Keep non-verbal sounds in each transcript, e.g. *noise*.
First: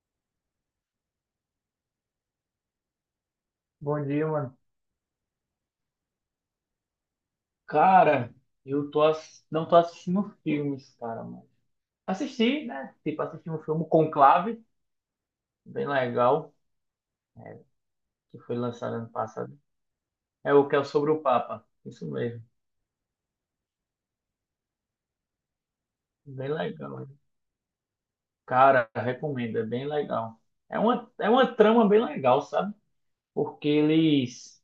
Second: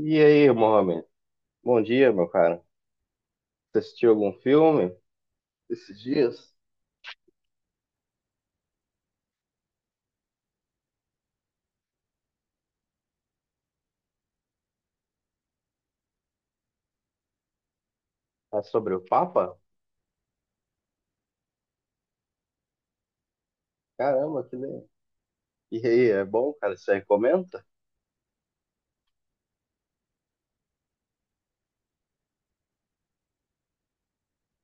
E aí, Mohamed? Bom dia, meu cara. Você Bom assistiu dia, algum mano. filme esses dias? Cara, não tô assistindo filmes, cara, mas assisti, né? Tipo, assisti um filme Conclave, bem legal, que foi Ah, sobre lançado o ano Papa? passado. É o que é sobre o Papa. Isso mesmo. Caramba, que legal. E aí, é Bem bom, cara? Você legal. recomenda? Cara, recomendo, é bem legal. É uma trama bem legal, sabe? Porque eles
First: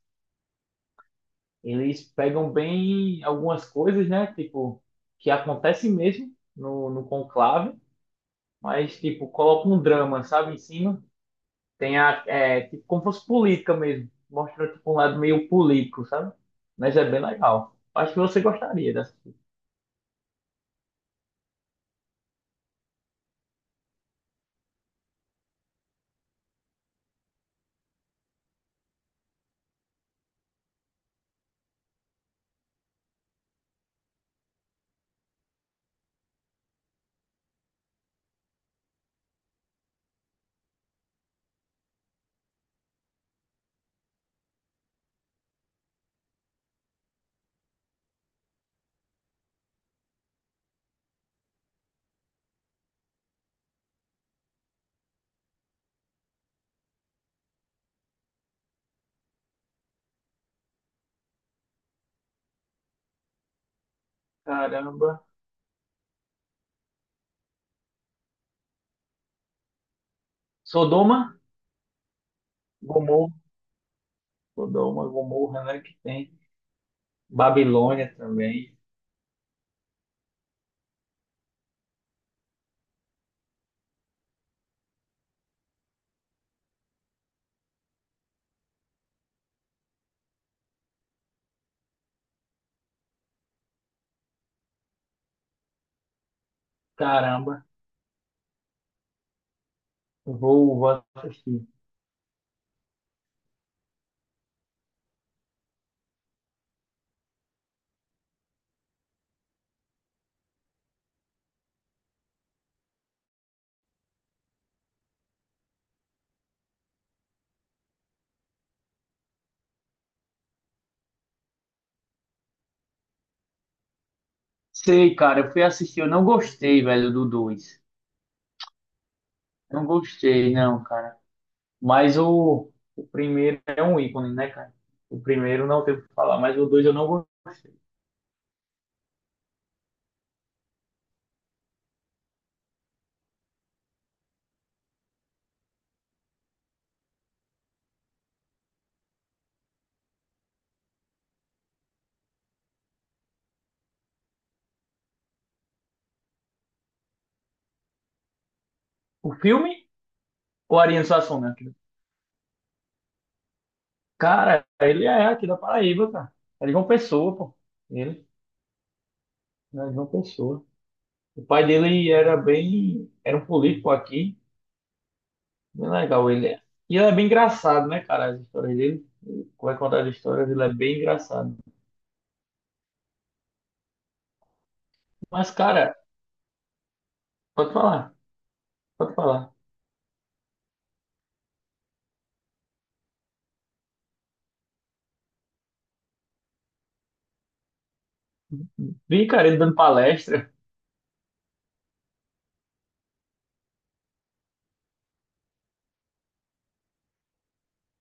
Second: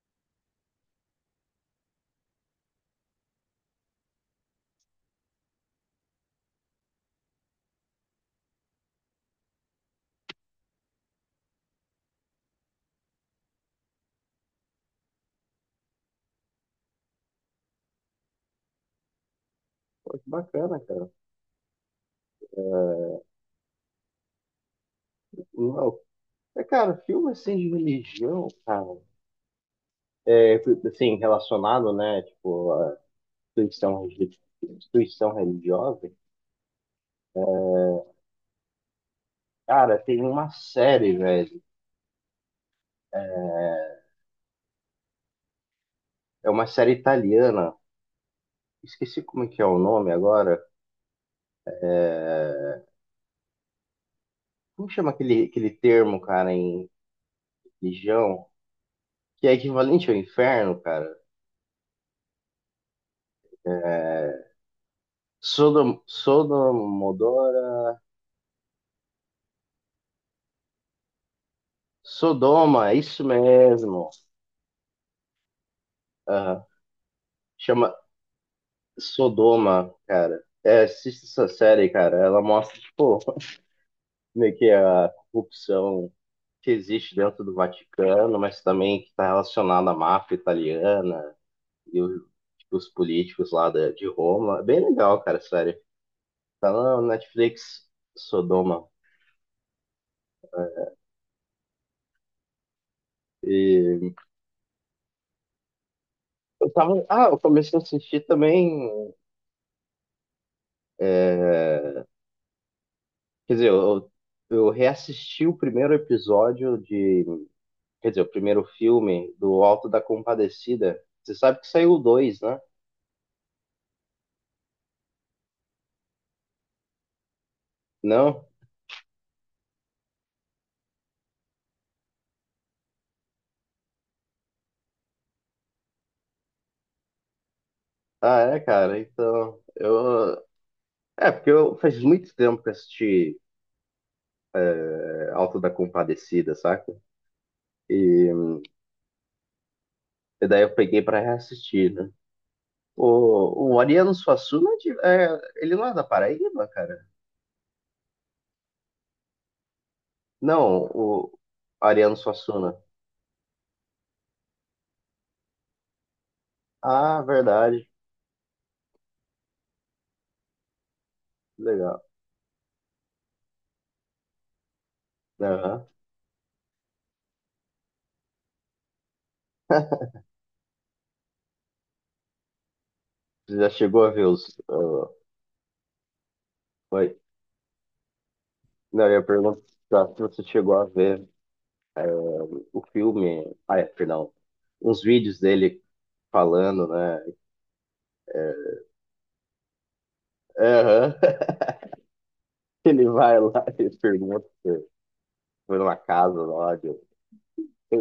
eles pegam bem algumas coisas, né? Tipo, que acontecem mesmo no conclave, mas tipo, colocam um drama, sabe, em cima. Tem a, é, tipo, como fosse política mesmo. Mostra tipo, um lado meio político, sabe? Mas é bem legal. Acho que você gostaria dessa. Pô, que bacana, cara. Não. É, cara, filme assim de religião, cara. É, assim, relacionado, né? Tipo, a instituição, religi- instituição religiosa. Cara, tem uma série, velho. É é uma série italiana. Esqueci como é que é o nome agora. É, como chama aquele, termo, cara, em religião? Que é equivalente ao inferno, cara. É... Caramba. Sodom, Sodomodora. Sodoma, Sodoma, é isso Gomorra. mesmo. Sodoma, Gomorra, né? Que tem. Aham. Chama Babilônia também. Sodoma, cara. É, assista essa série, cara. Ela mostra, tipo, *laughs* meio que a corrupção que existe dentro do Vaticano, mas também que está relacionada à máfia italiana e o- tipo, os políticos lá da- de Roma. É bem legal, cara, sério. Tá na Caramba. Netflix, Sodoma. Vou assistir. E eu tava. Ah, eu comecei a assistir também. Quer dizer, eu reassisti o primeiro episódio de. Quer dizer, o primeiro filme do Alto da Compadecida. Você sabe que saiu o dois, né? Sei, cara. Eu fui assistir. Eu não gostei, velho, do dois. Não? Não gostei, não, cara. Mas o primeiro é um ícone, né, cara? O primeiro não tem o que falar, mas o dois eu não gostei. Ah, é, cara. Então, eu. É, porque eu faz muito tempo que eu assisti, é, Alto da Compadecida, saca? E, e daí eu peguei pra reassistir, né? O Ariano Suassuna, é de- é, ele não é da Paraíba, cara? O filme ou a Não, Ariano o Suassuna? Ariano Suassuna. Cara, ele é aqui da Paraíba, cara. É de João Ah, Pessoa, pô. verdade. Ele é de João Pessoa. O pai Legal. dele era bem. Era um político aqui. Aham. Bem legal ele é. E ele é bem engraçado, né, cara? As histórias dele. Ele vai *laughs* contar as histórias, ele é bem engraçado. Você já chegou a ver os. Mas, cara, Foi. pode falar. Não, eu Pode ia falar. perguntar se você chegou a ver, eh, o filme. Ah, é, perdão. Uns vídeos dele falando, né? eh, Vi, cara, ele dando palestra. Aham. *laughs* Ele vai lá e pergunta se foi numa casa lá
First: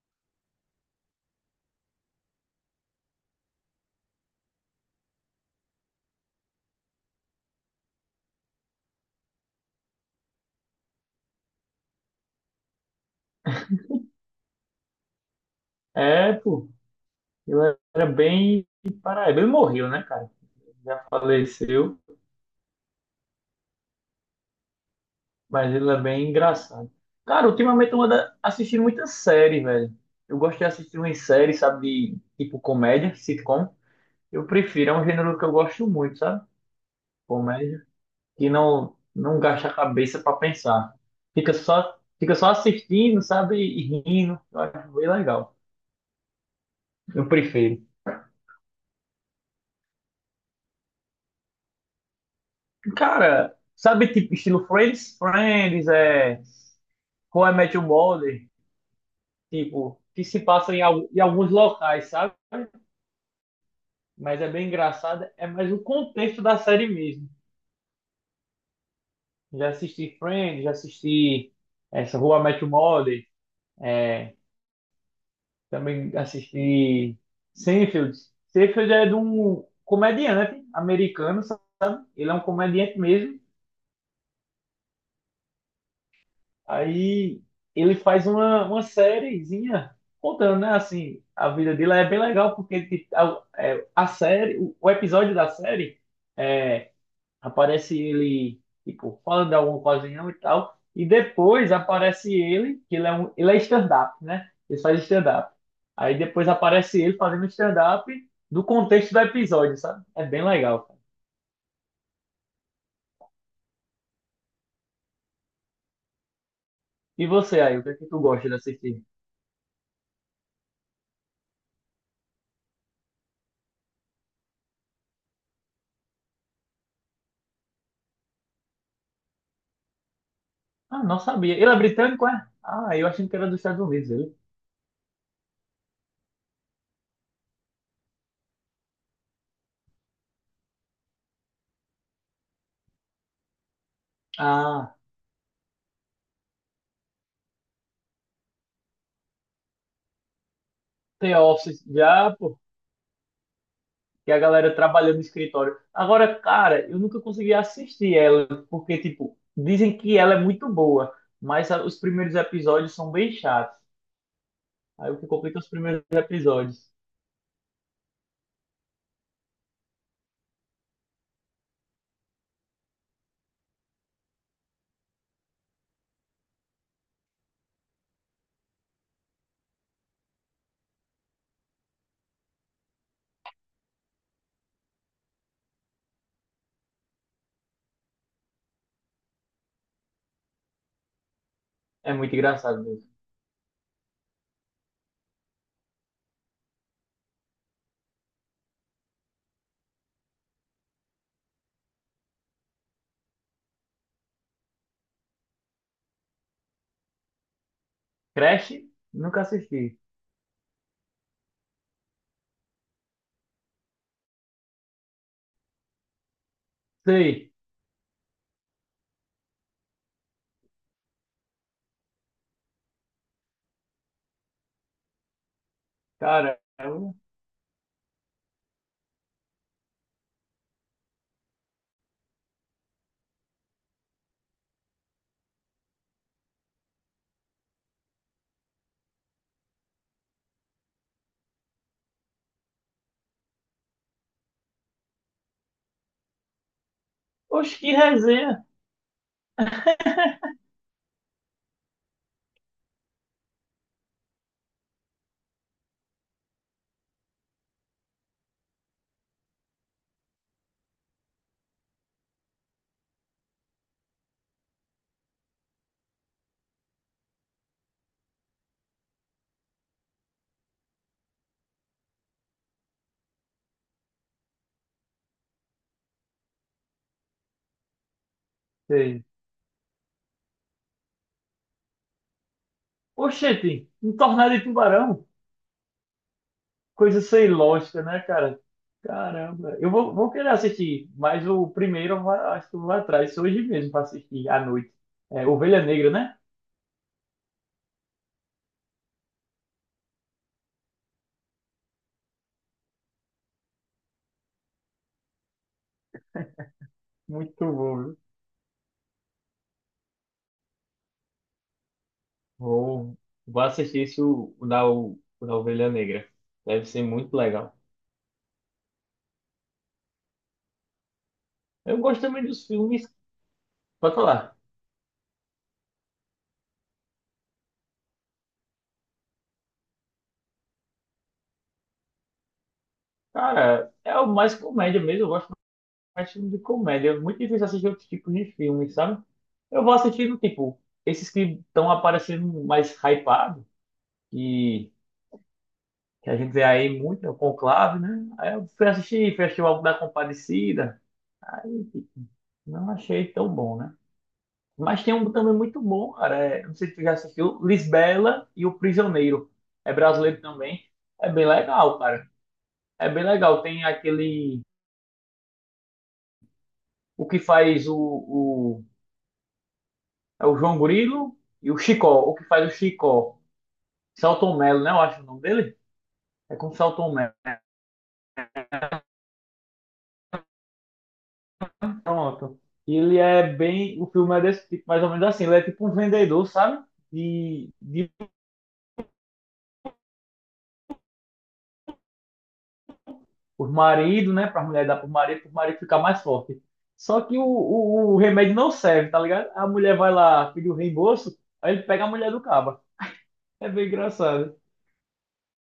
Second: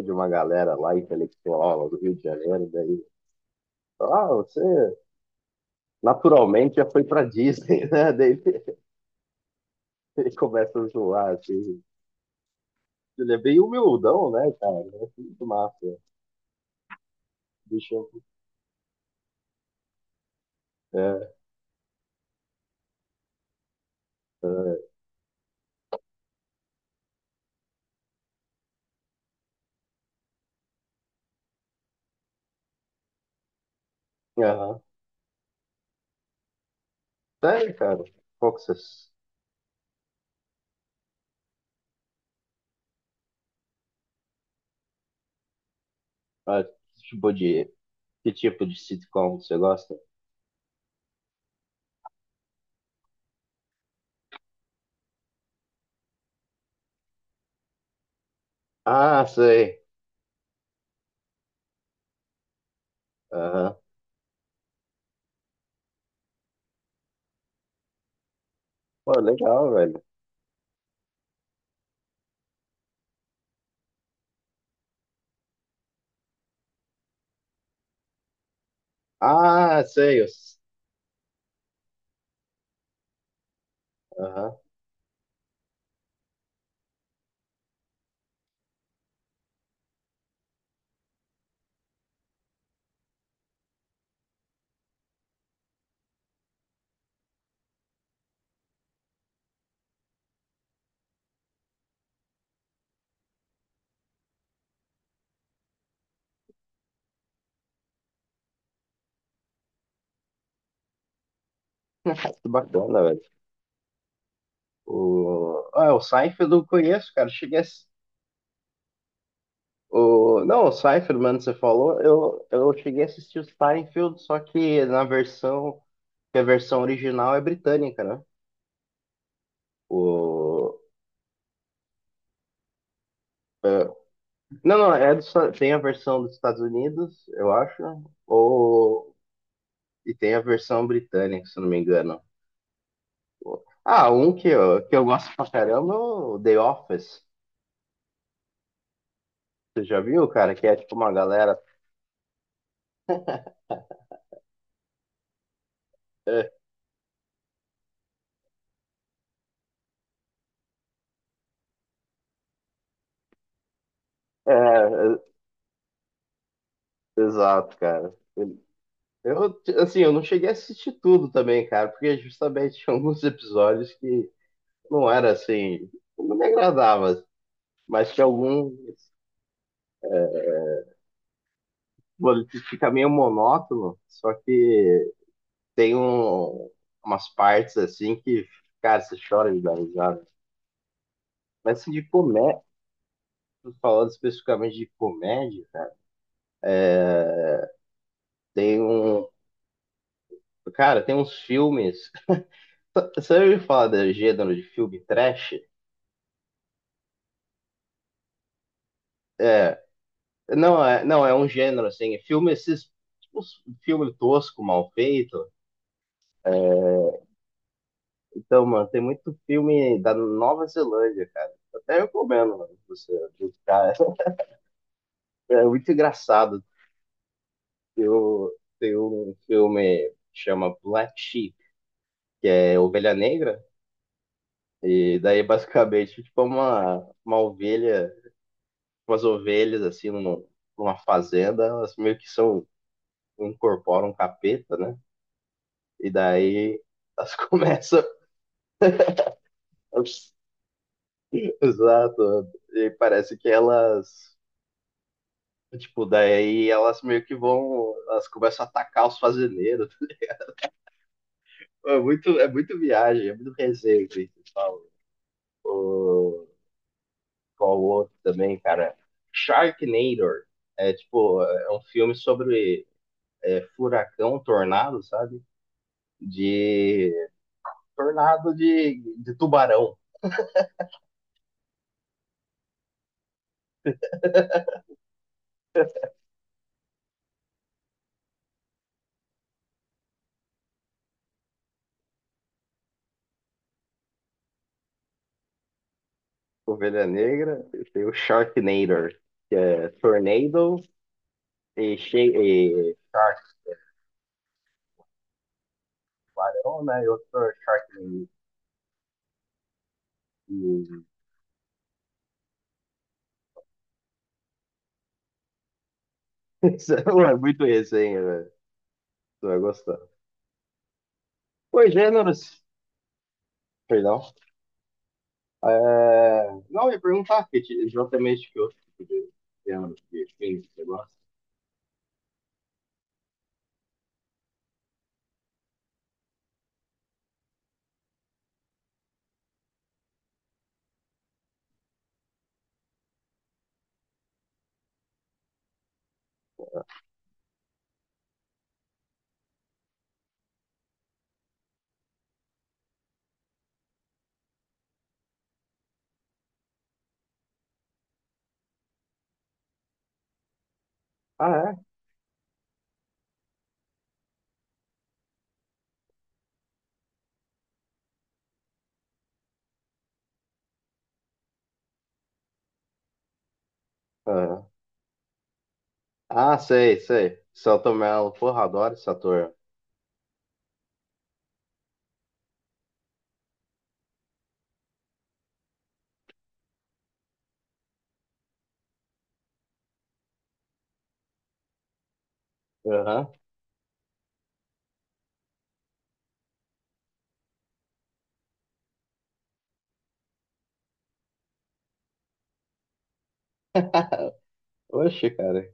de uma galera lá intelectual lá do Rio de Janeiro, daí. Ah, você naturalmente já foi pra Disney, *laughs* né? Ele começa a zoar, assim. Ele é bem humildão, né, cara? É muito massa. É, pô. Ele Deixa era eu. bem. Paraíba. Ele morreu, né, cara? Já É, faleceu. é, Mas ele é bem engraçado. Cara, ultimamente eu ando assistindo muita série, velho. Eu gosto de assistir umas séries, sabe, de tipo comédia, sitcom. é, Eu aham. prefiro, é um gênero que eu gosto muito, sabe? Sério, Comédia, cara. que Qual que não vocês. não gasta a cabeça pra pensar. Fica só assistindo, sabe, e rindo. Eu acho bem legal. Ah, Eu tipo de. prefiro. Que tipo de sitcom você gosta? Cara, sabe tipo estilo Friends? Friends é How I Met Your Mother, Ah, sei. tipo, que se passa em alguns locais, sabe? Aham. Mas é bem engraçada. É mais o contexto da série mesmo. Pô, Já legal, velho. assisti Friends, já assisti essa Rua I Met Your Mother, é, também assisti Seinfeld. Seinfeld é de um Ah, sei. Eu- comediante americano, sabe? Ele é um comediante mesmo. Aham. Aí ele faz uma sériezinha contando, né? Assim, a vida dele é bem legal porque tipo, a série, o episódio da série é. Aparece ele, tipo, falando de alguma coisinha e tal. E depois aparece ele, que ele é stand-up, né? Ele faz stand-up. Aí depois aparece ele fazendo stand-up do contexto do episódio, sabe? É bem legal, cara. *laughs* Que bacana, velho. O... Ah, o Seinfeld eu conheço, E cara. Cheguei a... você aí, o ass- que é que tu gosta de assistir? o... Não, o Seinfeld, mano, você falou. Eu cheguei a assistir o Seinfeld, só que na versão. Que a versão original é britânica, né? O, Ah, não sabia. Ele é britânico, é? Ah, eu achei que era dos Estados é, Unidos, ele. Não, é do Esta- tem a versão dos Estados Unidos, eu acho, ou e tem a versão britânica, se eu não me engano. Ah, um que Ah, eu gosto pra caramba é o The Office. Você já viu, cara? Que é tipo uma The galera. Office, já, pô. *laughs* E a galera trabalhando no escritório. Agora, É, cara, eu nunca consegui assistir ela, porque, tipo, dizem que ela é muito boa, mas os primeiros episódios são bem chatos. Aí é, o que complica é os primeiros episódios. exato, cara. Eu, assim, eu não cheguei a assistir tudo também, cara, porque justamente tinha alguns episódios que não era assim, não me agradava, mas tinha algum. Mano, fica meio monótono, só que tem um, umas partes assim que, cara, você chora de dar risada. Mas assim, de É muito comédia, engraçado mesmo. falando especificamente de comédia, né, tem um. Cara, tem uns filmes. *laughs* Você já ouviu falar do gênero de filme trash? Crash? Nunca É. assisti. Não, é um gênero assim. É filme, esses. Tipo, filme tosco, mal feito. Sei. Então, mano, tem muito filme da Nova Zelândia, cara. Até recomendo, mano, pra você buscar. *laughs* É muito Cara, engraçado. eu... Eu tenho um filme que chama Black Sheep, é Ovelha Negra, e daí basicamente tipo uma ovelha, umas ovelhas assim num- numa fazenda, elas meio que são, incorporam um capeta, né? E daí elas *laughs* Oxe, que começam. resenha. *laughs* Exato. E parece que elas. Tipo, daí elas meio que vão. Elas começam a atacar os fazendeiros. *laughs* É muito viagem, é muito resenha, assim, que eles falam. O- qual o outro também, cara? Sharknado. É tipo, é um filme sobre, é, furacão, tornado, sabe? De tornado Sei. de tubarão. Oxente, um tornado de tubarão. Coisa sem lógica, né, cara? Caramba. Eu vou querer assistir, mas o primeiro eu va- acho que eu vou atrás hoje mesmo para assistir à noite. É, Ovelha Negra, né? Ovelha Negra, tem o Sharknado, que é tornado e, She e Shark, tubarão, né? E outro é Muito bom, viu? Sharknado. E... Vou, vou assistir esse, o da Ovelha Negra. *laughs* Deve Isso ser muito é muito legal. resenha, velho. Tu vai gostar. Os Eu gosto gêneros, também dos filmes. Pode perdão. falar. É, não, eu ia perguntar que, ti- exatamente que outro tipo de tema de filme que você gosta. Cara, é o mais comédia mesmo. Eu gosto mais de filme de comédia. É muito difícil assistir outros tipos de filmes, sabe? Eu vou assistindo, tipo, esses que estão aparecendo mais hypados. Que a gente vê aí muito, né, o Conclave, né? Aí eu fui assistir, fui o álbum da Compadecida, aí tipo, não achei tão bom, né? Mas tem um também muito bom, cara, é, não sei se tu já assistiu, Lisbela e o Prisioneiro, é brasileiro também, é bem Ah, é? legal, cara, é bem legal, tem aquele, o que faz o, é o João Grilo e o Chicó, o que faz o Chicó, Selton Ah, Mello, né, eu acho o nome dele, é ah, com sei, Selton Mello, sei. Selton Mello, porra, adoro esse ator. pronto. Ele é bem. O filme é desse tipo, mais ou menos assim. Ele é tipo um vendedor, sabe? De Aham. por marido, né? Pra mulher dar pro marido ficar mais forte. Só que o remédio não serve, tá ligado? A mulher vai lá pedir o reembolso, aí ele pega a mulher do caba. É bem engraçado. *laughs* Oxe, cara,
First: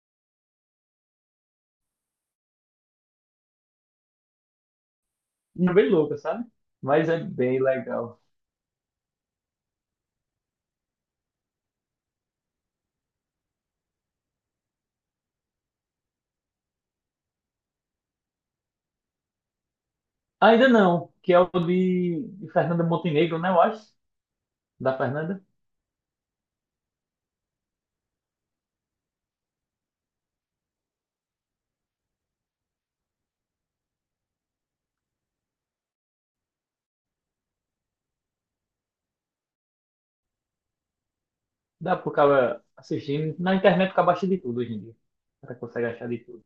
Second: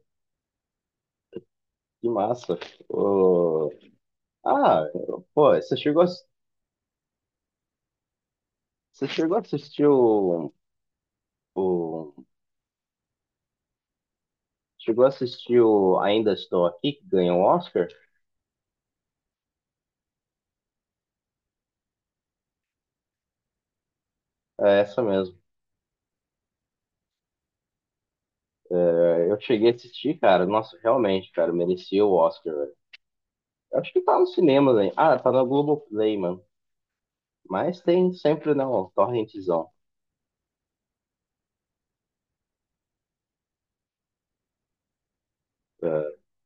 que massa. Ô, ah, pô, E é bem louca, sabe? Mas é bem legal. você chegou a assistir o- chegou a assistir o Ainda Estou Aqui, que ganhou o Oscar? Ainda não, que é o de Fernanda Montenegro, né? Eu acho. É Da essa mesmo. Fernanda. É, eu cheguei a assistir, cara. Nossa, realmente, cara, merecia o Oscar. Acho que tá nos cinemas, hein? Ah, tá na Globoplay, mano. Mas tem sempre, não, torrentzão. Dá pro cara assistir. Na internet fica abaixo de tudo hoje em dia. O cara consegue achar de É. tudo.